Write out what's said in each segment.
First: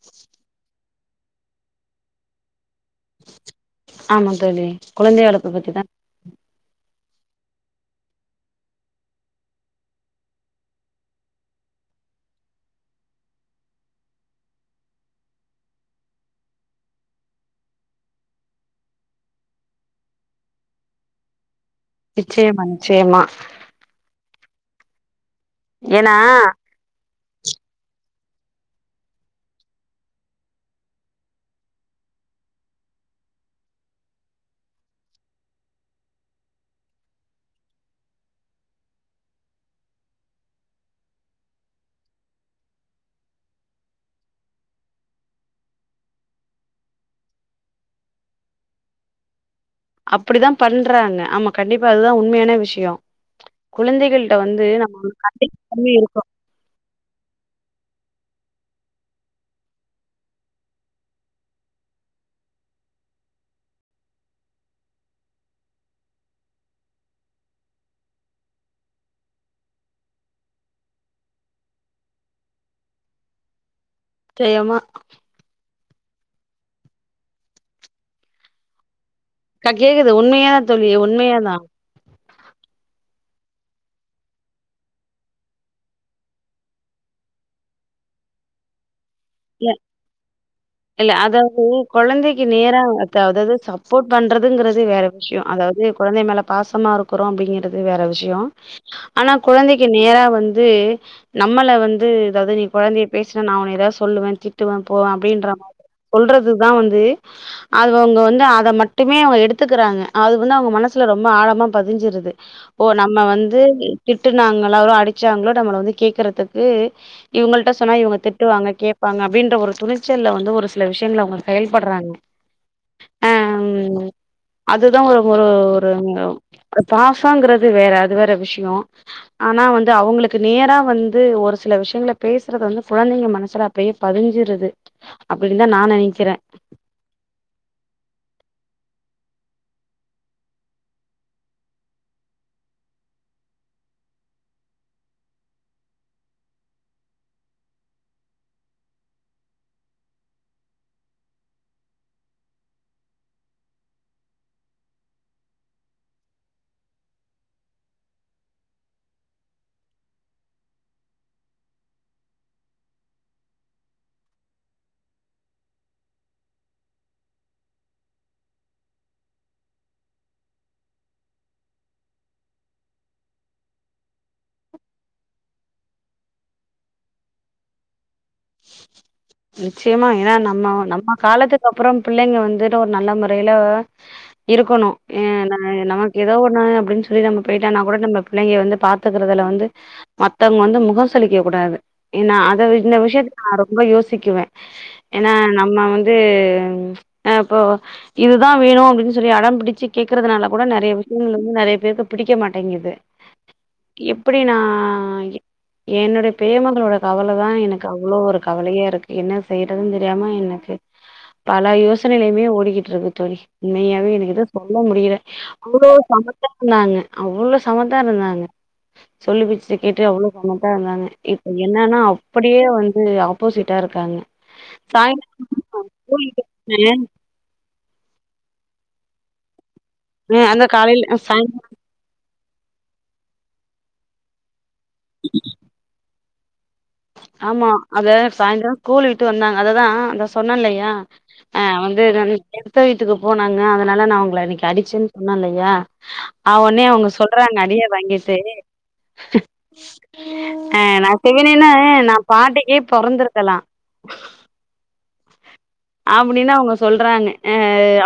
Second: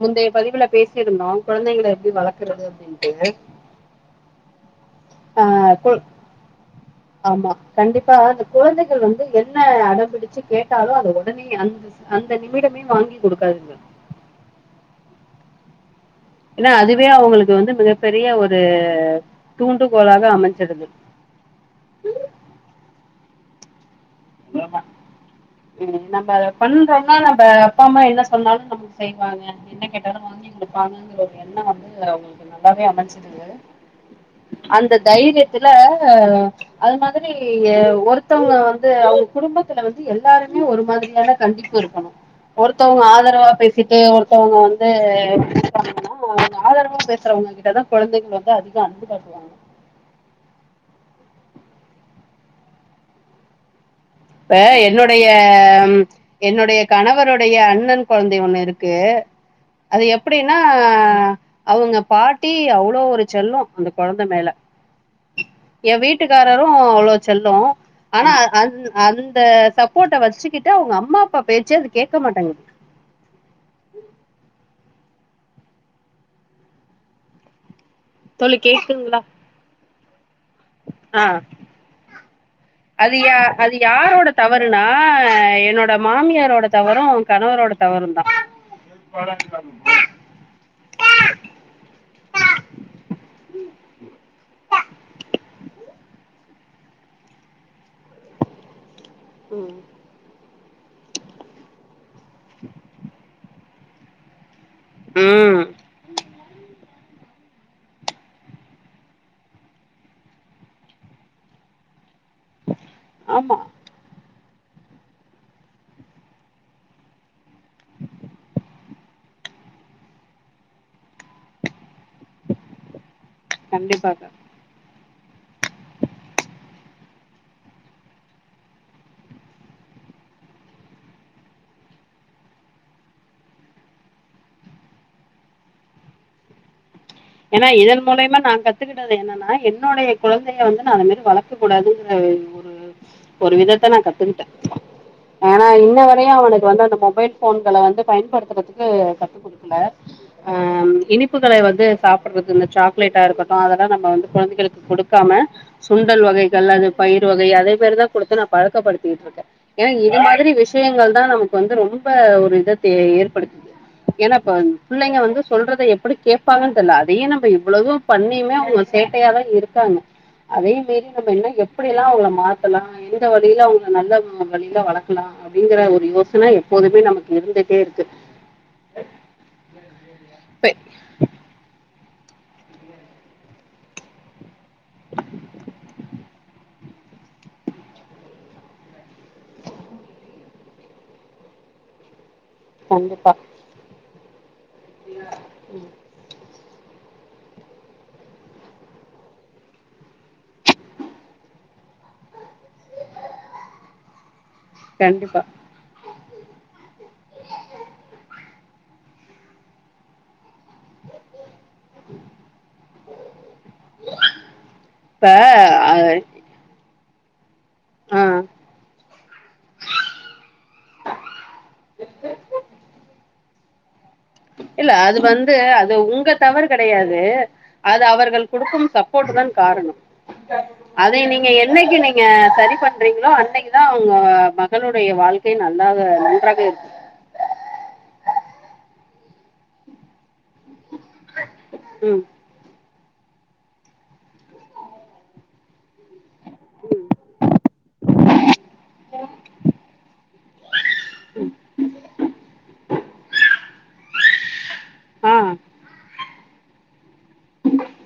முந்தைய பதிவுல பேஸ் [unintelligible] கொழந்தைள எப்டி வளக்குறது அப்டின்ட்டு ஆமா தோழி குழந்தை வளப்ப அ பத்திதா கு ஆமா கண்டிப்பா அந்த குழந்தைகள் வந்து என்ன அடம்பிடிச்சு கேட்டாலு அத உடனே அந்த அந்த நிமிடமே வாங்கி குடுக்காதீங்க இல்ல அதுவே அவங்களுக்கு வந்து மிகப்பெரிய ஒரு தூண்டுகோலாக அமைஞ்சுடுது நிச்சயமா நிச்சயமா ஏமா ம் ஏன்னா நம்ம பண்றோனா நம்ப அப்பா அம்மா என்ன சொ வேண்ணாலு நமக்கு செய்வாங்க என்ன கேட்டாலு வாங்கி குடுப்பாங்கங்கற ஒரு எண்ணோ வந்து அவங்களுக்கு நல்லாவே அமைஞ்சிடுது அந்த தைரியத்துல அது மாதிரி ஒருத்தவங்க அது அவங்க குடும்பத்துல வந்து எல்லாருமே ஒரு மாதிரியான கண்டிப்பு இருக்கணு ஒருத்தவங்க ஆதரவா பேசிட்டு ஒருத்தவங்க வந்து இது பண்ணா ஆதரவா பேசுறவங்ககிட்டதா குழந்தைகள் வந்து அதிக அன்பு காட்டுவாங்க அப்படிதா பண்றாங்க ஆமா கண்டிப்பா அதுதா உண்மையான விஷயோ குழந்தைகள்ட்ட இப்ப வந்து நம்ம என்னுடைய அதிக இருக்கு. என்னுடைய கணவருடைய அண்ணன் கொழந்தை ஒண்ணு இருக்கு அது எப்படின்னா அவங்க பாட்டி அவ்ளோ ஒரு செல்லோ அந்த கொழந்த மேல ஏன் வீட்டுக்காரரும் அவ்ளோ செல்லோ ஆனா அத் அந்த சப்போர்ட்ட வச்சுக்கிட்டு அவங்க அம்மா அப்பா பேச்சு அது கேக்க மாட்டேங்கிது தேயாம தோழி கேக்குதுங்களா க கேக்குது [unintelligible] உண்மையா தோழி ஆ உண்மையாதா அது யா அது யாரோட தவறுனா என்னோட மாமியாரோட தவறும் கணவரோட தவறும்தா இல்ல இல்ல அதாவது கொழந்தைக்கி நேரா அத அதாவது சப்போர்ட் பண்றதுங்குறது வேற விஷயோ அதாவது குழந்தை மேல பாசமா இருக்குறோ அப்டிங்குறது அது வேற விஷயோ ஆனா குழந்தைக்கு நேரா வந் இது நம்மள வந்து அதாவது நீ கொழந்தைய பேசினா நா உன்னைய ஏதாவது சொல் சொல்லுவே திட் திட்டுவ போவே அப்டின்ற ம் மாதிரி சொல்றதுதா வந்து அவங்க வந்து அத மட்டுமே அவங்க எடுத்துக்கிறாங்க அது வந்து அவங்க மனசுல ரொம்ப ஆழமா பதிஞ்சிருது ஓ நம்ம ஆமா வந்து திட் திட்டுனாங்களோ அல்லது அடிச்சாங்களோ நம்மள வந்து கேக்குறதுக்கு இவங்கள்ட்ட சொன்னா இவங்க திட்டுவாங்க கேப் அவங்க அப்படின்றெ ஒரு துணிச்சல்ல வந்து ஒரு சில விஷயங்கள்ல அவங்க செயல்படுறாங்க கண்டிப்பாக இதா ஒரு ஒரு ஒரு பாசங்குறது வேற அது வேற விஷயோ ஆனா வந்து அவங்களுக்கு நேரா வந்து ஒரு சில விஷயங்கள பேசுறது வந்து குழந்தைங்க மனசுல அப் அப்டியே பதிஞ்சிடுது அப்டின்னுதா நா நெனைக்கிறே ஏன்னா இதன் மூலமா நா கத்துக்கிட்டது என்னன்னா என்னுடைய குழந்தைய வந்து நா அது மாரி வளக்க கூடாதுன்ற ஒரு ஒரு விதத்த நான் கத்துக்கிட்டே ஆனா இன்ன வரையு அவனுக்கு வந்து அந்த மொபைல் ஃபோன்கள வந்து பயன்படுத்துறதுக்கு கத்து குடுக்கல அஹ் இனிப்புகள வந்து சாப்பிடுறதுக்கு இந்த சாக்லேட்டா இருக்கட்டும் அதெல்லாம் நம்ம வந்து குழந்தைகளுக்கு குடுக்காம சுண்டல் வகைகள் அது பயிர் வகை அதே மாரி தான் குடுத்து நான் பழக்கப்படுத்திட்டு இருக்கேன் ஏன்னா இது மாரி விஷயங்கள் தான் நமக்கு வந்து ரொம்ப ஒரு இத தே ஏற்படுத்துது ஏன்னா இப்ப பிள்ளைங்க வந்து சொல்றத எப்டி கேடப்பாங்கன்னு [unintelligible] அதையும் நம்ப இவ்வளவும் பண்ணியுமே அவங்க சேட்டையாதான் இருக்காங்க அதே மீரீ நம்ம என்ன எப்படில்லாம் அவங்கள மாத்தலாம் எந்த வழியில அவங்க நல்ல வழியில வளர்க்கலாம் அப்படிங்கிற ஒரு யோசனை எப்போதுமே நமக்கு இருந்துட்டே இருக்கு நிச்சயமா ஏன்னா நம்ம நம்ம காலத்துக்கு அப்புறம் பிள்ளைங்க வந்துட்டு ஒரு நல்ல முறையில இருக்கணும் நமக்கு ஏதோ ஒன்னு அப்படின்னு சொல்லி நம்ம போயிட்டானா கூட நம்ம பிள்ளைங்க வந்து பாத்துக்கறிறதுல வந்து மத்தவங்க வந்து முகம்சுளிக்க கூடாது ஏன்னா து இந்த கண்டிப்பா விஷயத்துக் ப்ப யோசிக்குவேன் ஏன்னா நம்ம ம் வந்து ம் ஹ இப்போ இதுதான் வேணும் அப்டின்னு சொல்லி அடம் பிடிச்சி கேக்குறதுனால கூட நறைய விஷயங்கள்ல வந்து நறைய பேருக்கு பிடிக்க மாட் ங்கிது எப்டி நா கண்டிப்பா என் என்னுட பேமென்ட்டோட கவல தான் எனக்கு அவ அவ்ளோ ஒரு கவலையா இருக்கு என்ன செய்யறதுன்னு தெரியாம எனக்கு பல யோசனைலையுமே ஓடிக்கிட்டுருக்கு தோழி உண்மையாவே எனக்குதான் சொல்ல முடில இப்ப அவ்ளோ அ சமத்தா இருந்தாங்க அவ்வளஸ் சமத்தா ஆ இருந்தாங்க சொல்லிப்பேச்சி கேட்டு அவ்வளவு சமத்தான் இருந்தாங்க இப்ப என்னன்னா அப்படியே வந்து ஆப்போசிட்டாருக்காங்க இல்ல அது வந்து அது உங்க விட்டு தவறு வந்தாங்க. கெடையாது அது அவர்கள் குடுக்கும் ச போட்டுதான் காரணம் அஹ் அந்த காலையில அதை சாய் நீங்க என்னைக்கு நீங்க சரி பண்றீங்க [unintelligible] அன்னைக்குதா அவங்க [unintelligible] மக்களுடைய வாழ்க்கை நல்லாக [unintelligible] [unintelligible] ஆமா அத சாய்ந்தரம் ஸ்கூல் விட்டு வந்தாங்க அததா அந்த சொன்னல்லயா ஆஹ் வந்து ம் [unintelligible] அத்த வீட்டுக்கு போனாங்க அதனால நான் உங்களை அன்னைக்கு அடிச்சேன்னு சொன்னேல்லையா அவன்னே அவங்க சொல்றாங்க அடியே வாங்கிட்டு ஆஹ் நான் சிவனனேனு பாண்டிக்கே பொறந்திருக்கலா ஆஹ் அப்டினு அவங்க சொல்றாங்க ஆ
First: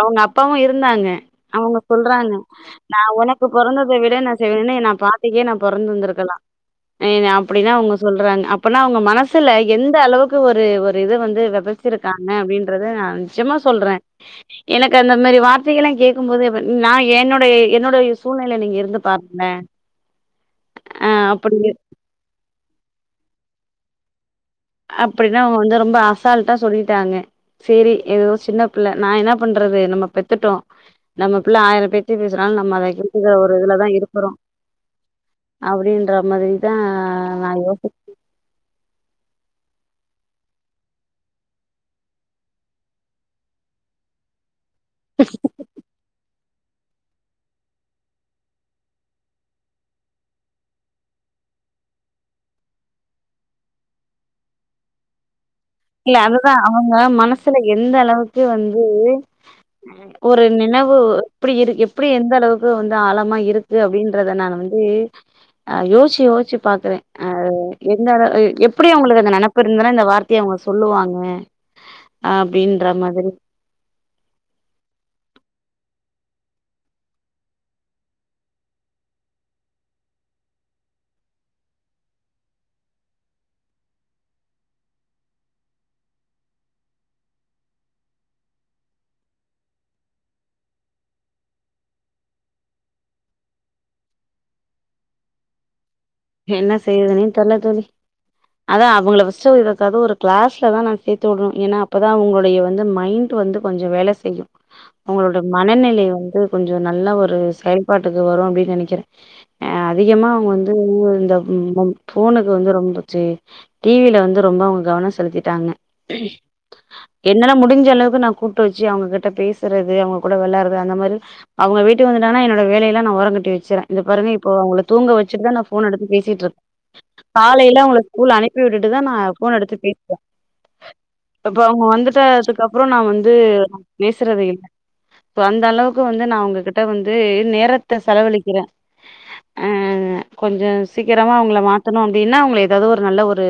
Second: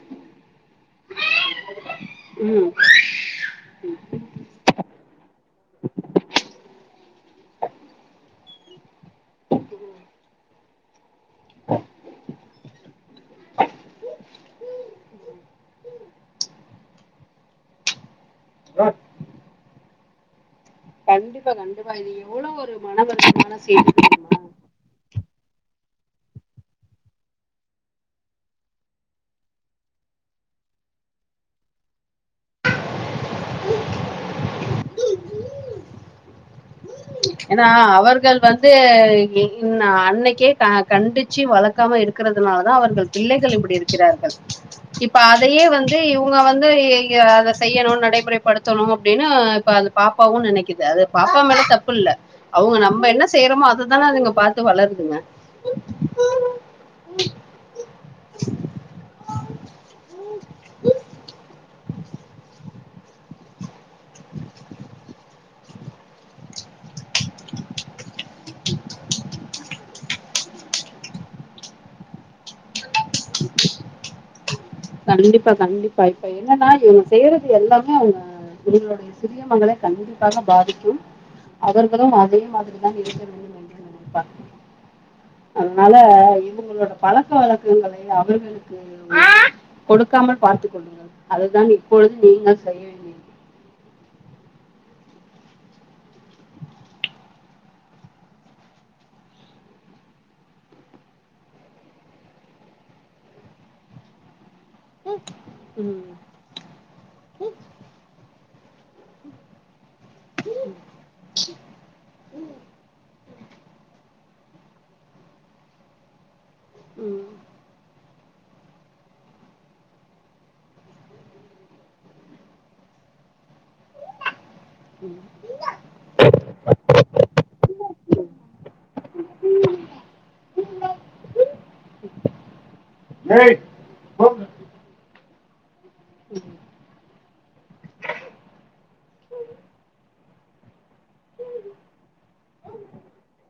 அவங்க அப்பாவு இருக் இருந்தாங்க அவங்க சொல்றாங்க ம் நா ஒனக்கு பொறந்தத விட நா செவனேனு நா பாட்டிக்கே நான் பொறந்துந்திருக்கலா என்னை அப்டிதா அவங்க சொல்றாங்க அப்பனா அவங்க மனசுல எந்த அளவுக்கு ஒரு ஒரு இது வந்து த வெதைச்சிருக்காங்க அப்டின்ட்டு இது நா நெஜமா சொல்றே எனக்கு அந்த மாரி வார்த்தைகள்லா கேக்கும்போது நா என்னுடய என்னுடய யூஸ் சூழ்நில நீங்க இருந்து பாருங்களே கண்டிப்பா கண்டிப்பா இது எவ்ளோ ஒரு மனவருத் நா வேண்ணா சேத்திக்கிடட்டுமா அப்டின்னு அவங்க வந்து ரொம்ப அசால்ட்டா சொல்லிட்டாங்க சேரி ஏதோ சின்ன பிள்ள நா என்ன பண்றது நம்ம பெத்துட்டோ நம்ம பிள்ள ஆயிர பேச்சி பேசினாலு நம்ம அத [unintelligible] ஒரு இதுலதா இருக்குறோ அப்டின்ற மாதிரிதா நா ஏன்னா யோ அவர்கள் வந்து இங்கி ம்ம் அன்னைக்கே கண்டிச்சு வளக்காம இருக்கிறதுனால தான் அவர்கள் பிள்ளைகள் இப்படி இருக்கிறார்கள் இப்ப அதையே வந்து இவங்க வந்து சேரி இங்க அத செய்யணு நடைமுறைப்படுத்தணு அப்டினு இப்ப அந்த பாப்பாவு நெனைக்குது அது பாப்பா மேல தப்பு தப்புல்ல அவங்க நம்ம என்ன செய்யறோமோ அதுதானே அதுங்க பாத்து வளருதுங்க இல்ல அதுதா அவங்க மனசுல எந்த அளவுக்கு வந்து ஒரு இப்ப வந்து ஆழமா இருக்கு கு அப்டின்றத நால வந்து ஆ யோசிச்சு யோசிச்சு பாக்குறே அ என்னடா எப் எப்டி அவங்களுக்கு அந்த நெனப்பு இருந்தா இந்த வார்த்தய அவங்க சொல்லுவாங்க அப்டின்ற மாதிரி கண்டிப்பா கண்டிப்பா இப்ப என்னன்னா இவங்க செய்றது எல்லாமே அவங்க உங்களுடைய சிறிய மகள கண்டிப்பாக பாதிக்கும் அவர்களு அதே மாதிரிதா இருக்க வேண்டும் என்று நினைப்பார்கள் அதனால இவங்களோட பழக்க வழக்கங்களை அவர்களுக்கு கொடுக்காமல் பார்த்துக் கொள்ளுங்கள் அதுதான் இப்பொழுது நீங்க செய்ய வேண்டியது என்ன செய்ரதுனே தெரில தோழி அதா அவங்கள ஃபர்ஸ்ட்டு ஒரு ஏதாவது ஒரு கிளாஸ்ல தா நான் சேர்த்து விடணும் ஏன்னா அப்பதான் அவங்களுடைய வந்து மைண்ட் வந்து கொஞ்சம் வேல செய்யும் அவர்களுடய மனநிலை ம் வந்து கொஞ்சம் நல்லா ஒரு செயல்பாட்டுக்கு வரும் அப்படினு நெனக்கிறே அ அதிகமா அவங்க வந்து இந்த இந்த போனுக்கு வந்து ரொம்ப சரி டிவில வந்து ரொம்ப அவங்க கவனம் செலுத்திட்டாங்க ம் என்னால முடிஞ்ச அளவுக்கு நா கூப்ட்டு வச்சு அவங்ககிட்ட பேசுறது அவங்ககூட வெளையாடுறது அந்த மாரி அவங்க வீட்டுக்கு வந்துட்டாங்கனா என்னோட வேலைய எல்லா நா ஓரங்கட்டி வெச்சரே இந்த பாருங்க இப்ப அவங்கள தூங்க ம் வச்சுட்டுதா நா ஃபோன் எடுப் பேசிட்ருப் காலைல அவங்கள ஸ்கூல் அனுப்பிவிட்டுட்டுதா நா ஃபோன் எடுத்து பேசுவே இப்ப அவங்க வந்துட்டு அதுக்கு அப்றோ நா வந்து பேசுறது இல்ல ப்போ அந்த அளவுக் இப்ப வந்து நான் உங்ககிட்ட வந்து நேரத்த செலவழிக்கிறே ஆ கொஞ்ச சீக்கிரமா அவங்கள மாத்தணு அப்டின்னா அவங்கள ஏதாவது ஒரு நல்ல ஒரு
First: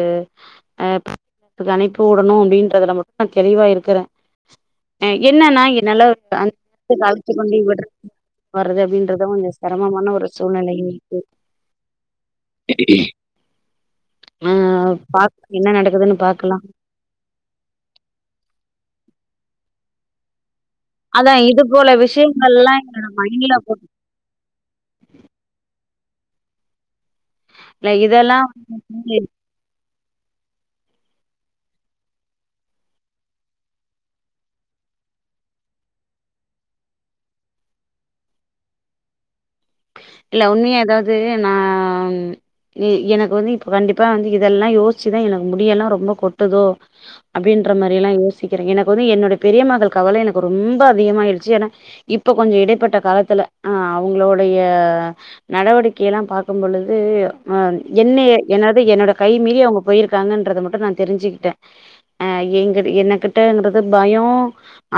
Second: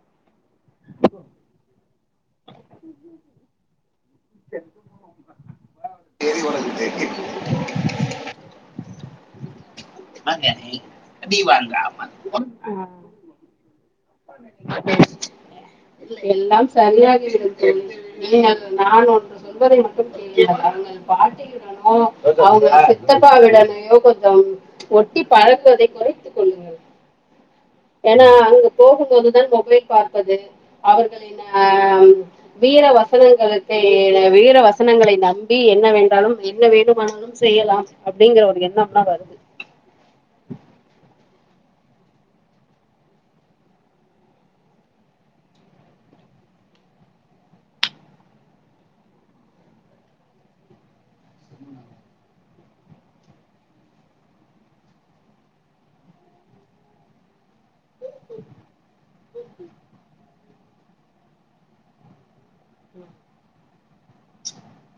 ஆ [unintelligible] அனுப்பி உடணு ப்படின்றதுல மட்டு தெளிவா இருக்கிறே ஆ என்னன்னா என்னால [unintelligible] வரது அப்டின்றது [unintelligible] சரமமான ஒரு சூழ்நிலை இன்னைக்கு ம் ஆஹ் ஆ பாக் என்ன நடக்குதுன்னு [unintelligible] பாக்கலா எல்லாம் சரியாகி விடும் தோழி [unintelligible] [inaudible] அவ அதா இது போல பாட்டியிடனோ அவங்க விஷயங்கள்லா என்னோட மைண்ட்ல சித்தப்பாவிடனையோ கொஞ்சம் ஒட்டி பழகுவதை குறைத்துக் கொள்ளுங்கள் போட்ல ஏன்னா இதெல்லா அங்க போகும்போது தான் மொபைல் பார்ப்பது அவர்களின் அஹ் வீர வசனங்களுக்கு வீர வசனங்களை நம்பி என்ன வேன்றாலும் என்ன வேண்டுமானாலும் செய்யலாம் அப்படிங்கிற ஒரு எண்ணம்லா வருது இல்ல உண்மையா அதாவது நான் எ எனக்கு வந்து இப்ப கண்டிப்பா வந்து இதெல்லாம் யோசிச்சுதான் எனக்கு முடியெல்லாம் ரொம்ப கொட்டுதோ அப்டின்ற மாரி எல்லாம் யோசிக்கிறேன் எனக்கு வந்து என்னோட பெரிய மகள் கவலை எனக்கு ரொம்ப அதிகமாயிடுச்சு ஏன்னா இப்ப கொஞ்சம் இடைப்பட்ட காலத்துல ஆஹ் அவங்களுடைய ஆ நடவடிக்கையெல்லாம் பாக்கும் பொழுது ஹ என்னய என்னது என்னோட கை மீறி அவங்க போயிருக்காங்கன்றத மட்டும் நான் தெரிஞ்சிக்கிட்டேன் அ எங்க என்னகிட்டங்கடது பயோ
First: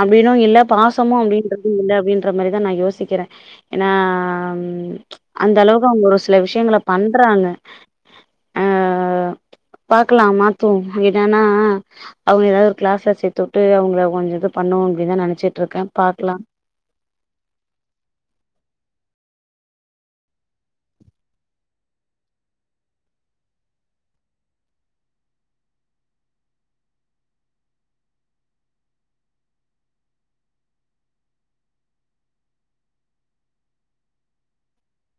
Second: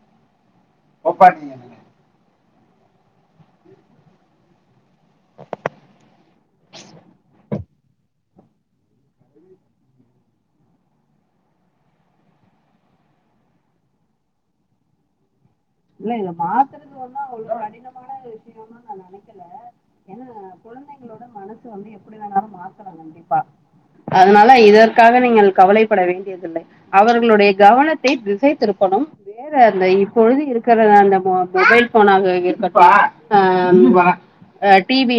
அப்டின்னு இல்ல பாசமும் அப்டின்றது இல்ல அப்டி [unintelligible] மாரிதா நா யோசிக்கிறே ஏன்னா ம் அந்த அளவுக்கு அவங்க ஒரு சில விஷயங்கள பண்றாங்க அஹ் பாக்கலாம் மாத்துவோம் என்னன்னா அவங்க ஏதாவது கிளாஸ்ல சேர்த்துட்டு அவங்கள கொஞ்சம் இது பண்ணுவோ அப்டின்னுதான் நனச்சிட் இல்ல இதை மாத்துறது ஒன்னு அவ்வளவு கடினமான விஷயம்மா நான் நனைக் ஏன்னா குழந்தைகளோட மனசு வந்து எப்டி வேணாலும் மாத்தலாம் கண்டிப்பா அதனால இதற்காக நீங்கள் கவலைப்பட வேண்டியதில்லை அவர்களுடைய கவனத்தை திசைத்திருப்பணும் வேற அந்த இப்பொழுது இருக்க அந்த மொபைல் போனாக இருக்கட்டும் டிவி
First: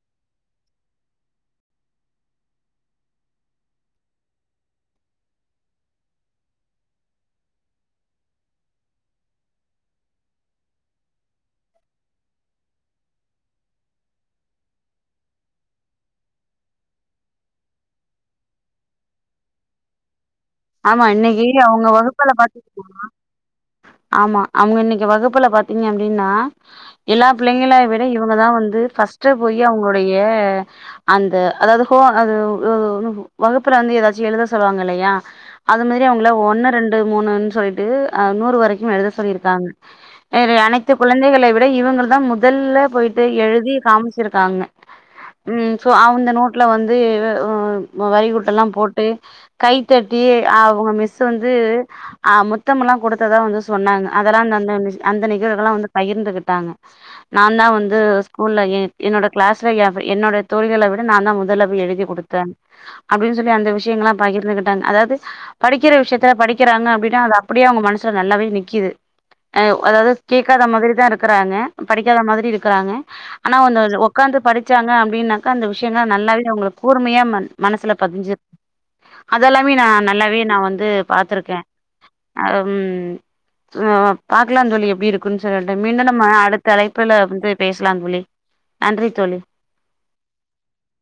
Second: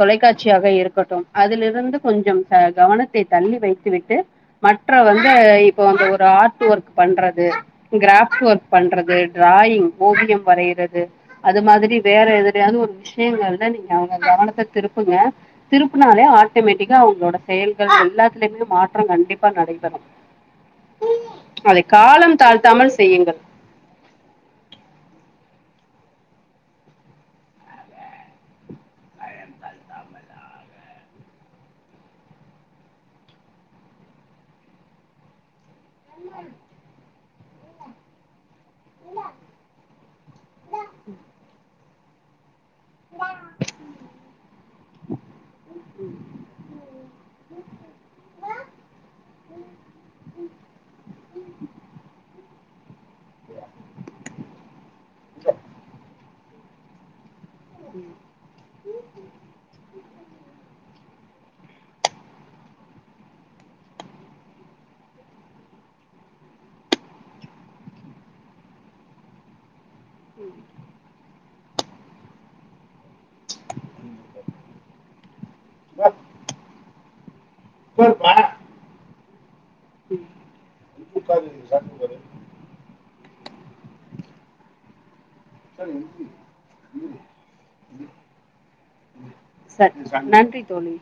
தொலைக்காட்சியாக இருக்கட்டும் அதுலிருந்து கொஞ்சம் கவனத்தை தள்ளி வைத்து விட்டு மற்ற வந்து இப்போ ஒரு ஆர்ட் ஒர்க் பண்றது கிராஃப்ட் ஒர்க் பண்றது டிராயிங் ஓவியம் வரைறது அது மாதிரி வேற எதுலயாவது ஒரு விஷயங்கள் தான் நீங்க அவங்க கவனத்தை திருப்புங்க திருப்புனாலே ஆட்டோமேட்டிக்கா அவங்களோட செயல்கள் எல்லாத்துலயுமே மாற்றம் கண்டிப்பா நடைபெறும் ஆமா இன்னைக்கி அதை அவங்க வகுப்புல காலம் தாழ்த்தாமல் பாத்திங்கனா செய்யுங்கள் ஆமா அவங்க இன்னைக்கு வகுப்புல பாத்தீங்க அப்படின்னா எல்லா பிள்ளைங்கள விட இவங்கதான் வந்து ஃபர்ஸ்ட்போய் அவங்களுடைய அந்த அதாவது [unintelligible] வகுப்புல வந்து ஏதாச்சும் எழுத சொல்லுவாங்க இல்லையா அது மாரி அவங்கள ஒன்னு ரெண்டு மூணுன் சொல்ட்டு அ நூறு வரை ம் எழுத சொல்லியிருக்காங்க அது அனைத்துக்குழந்தைகளை விட இவங்களு நம் முதல்ல போய்ட்டு எழுதி காம்ச்சிருக்காங்க நி சோ அவுந்த நோட்ல வந்து வ்வ் வ்வரிக் கூட்டுலா போட்டு [unintelligible] அவுங் மிஸ்சு வந்து அ முத் த்தம்லா கொடுத்ததா வந்து சொன்னாங்க அதலா [unintelligible] அந்த நிகழ்வுகளா வந்து பகிர்ந்துகிட்டாங்க நான்தா வந்து ஸ்கூல்லயே என்னோட கிளாஸ்ல என்ஃப் என்னோட தோழ்களவிட நாதா முதல்ல போய் எழுதி குடுத்தன் அப்டின்னு சொல்லி அந்த விஷயங்கல்லாம் பகிர்ந்துகிட் [unintelligible] அதாது படிக்கிற விசயத்த படிக்கிறாங்க அப்டின்னா அத அப்படியே அவங்க மனசுல நல்லாவே நிக்கிது ஹ அதாவ்து கேட்காத மாதிரிதான் இருக்கு ராங்க படிக்காத மாதிரி இருக்குறாங்க ஆனா வந்து உக்காந்து படிச்சாங்க அப்டின்னா க்கா அந்த விஷயங்க நல்லாவே அவங்களுக் கூர்மையா மன் மனசுல பதிஞ்சி இதெல்லாமே நா ம் நல்லாவே நா வந்து பாத்துருக்கே அம் ம் ஒ பாக்கலாம் தோழி எப்டி இருக் [unintelligible] மீண்டும் நம்ம அடுத்த அழைப்புல வந்து பேசலாம் தோழி நன்றி தோழி சரி நன்றி தோழி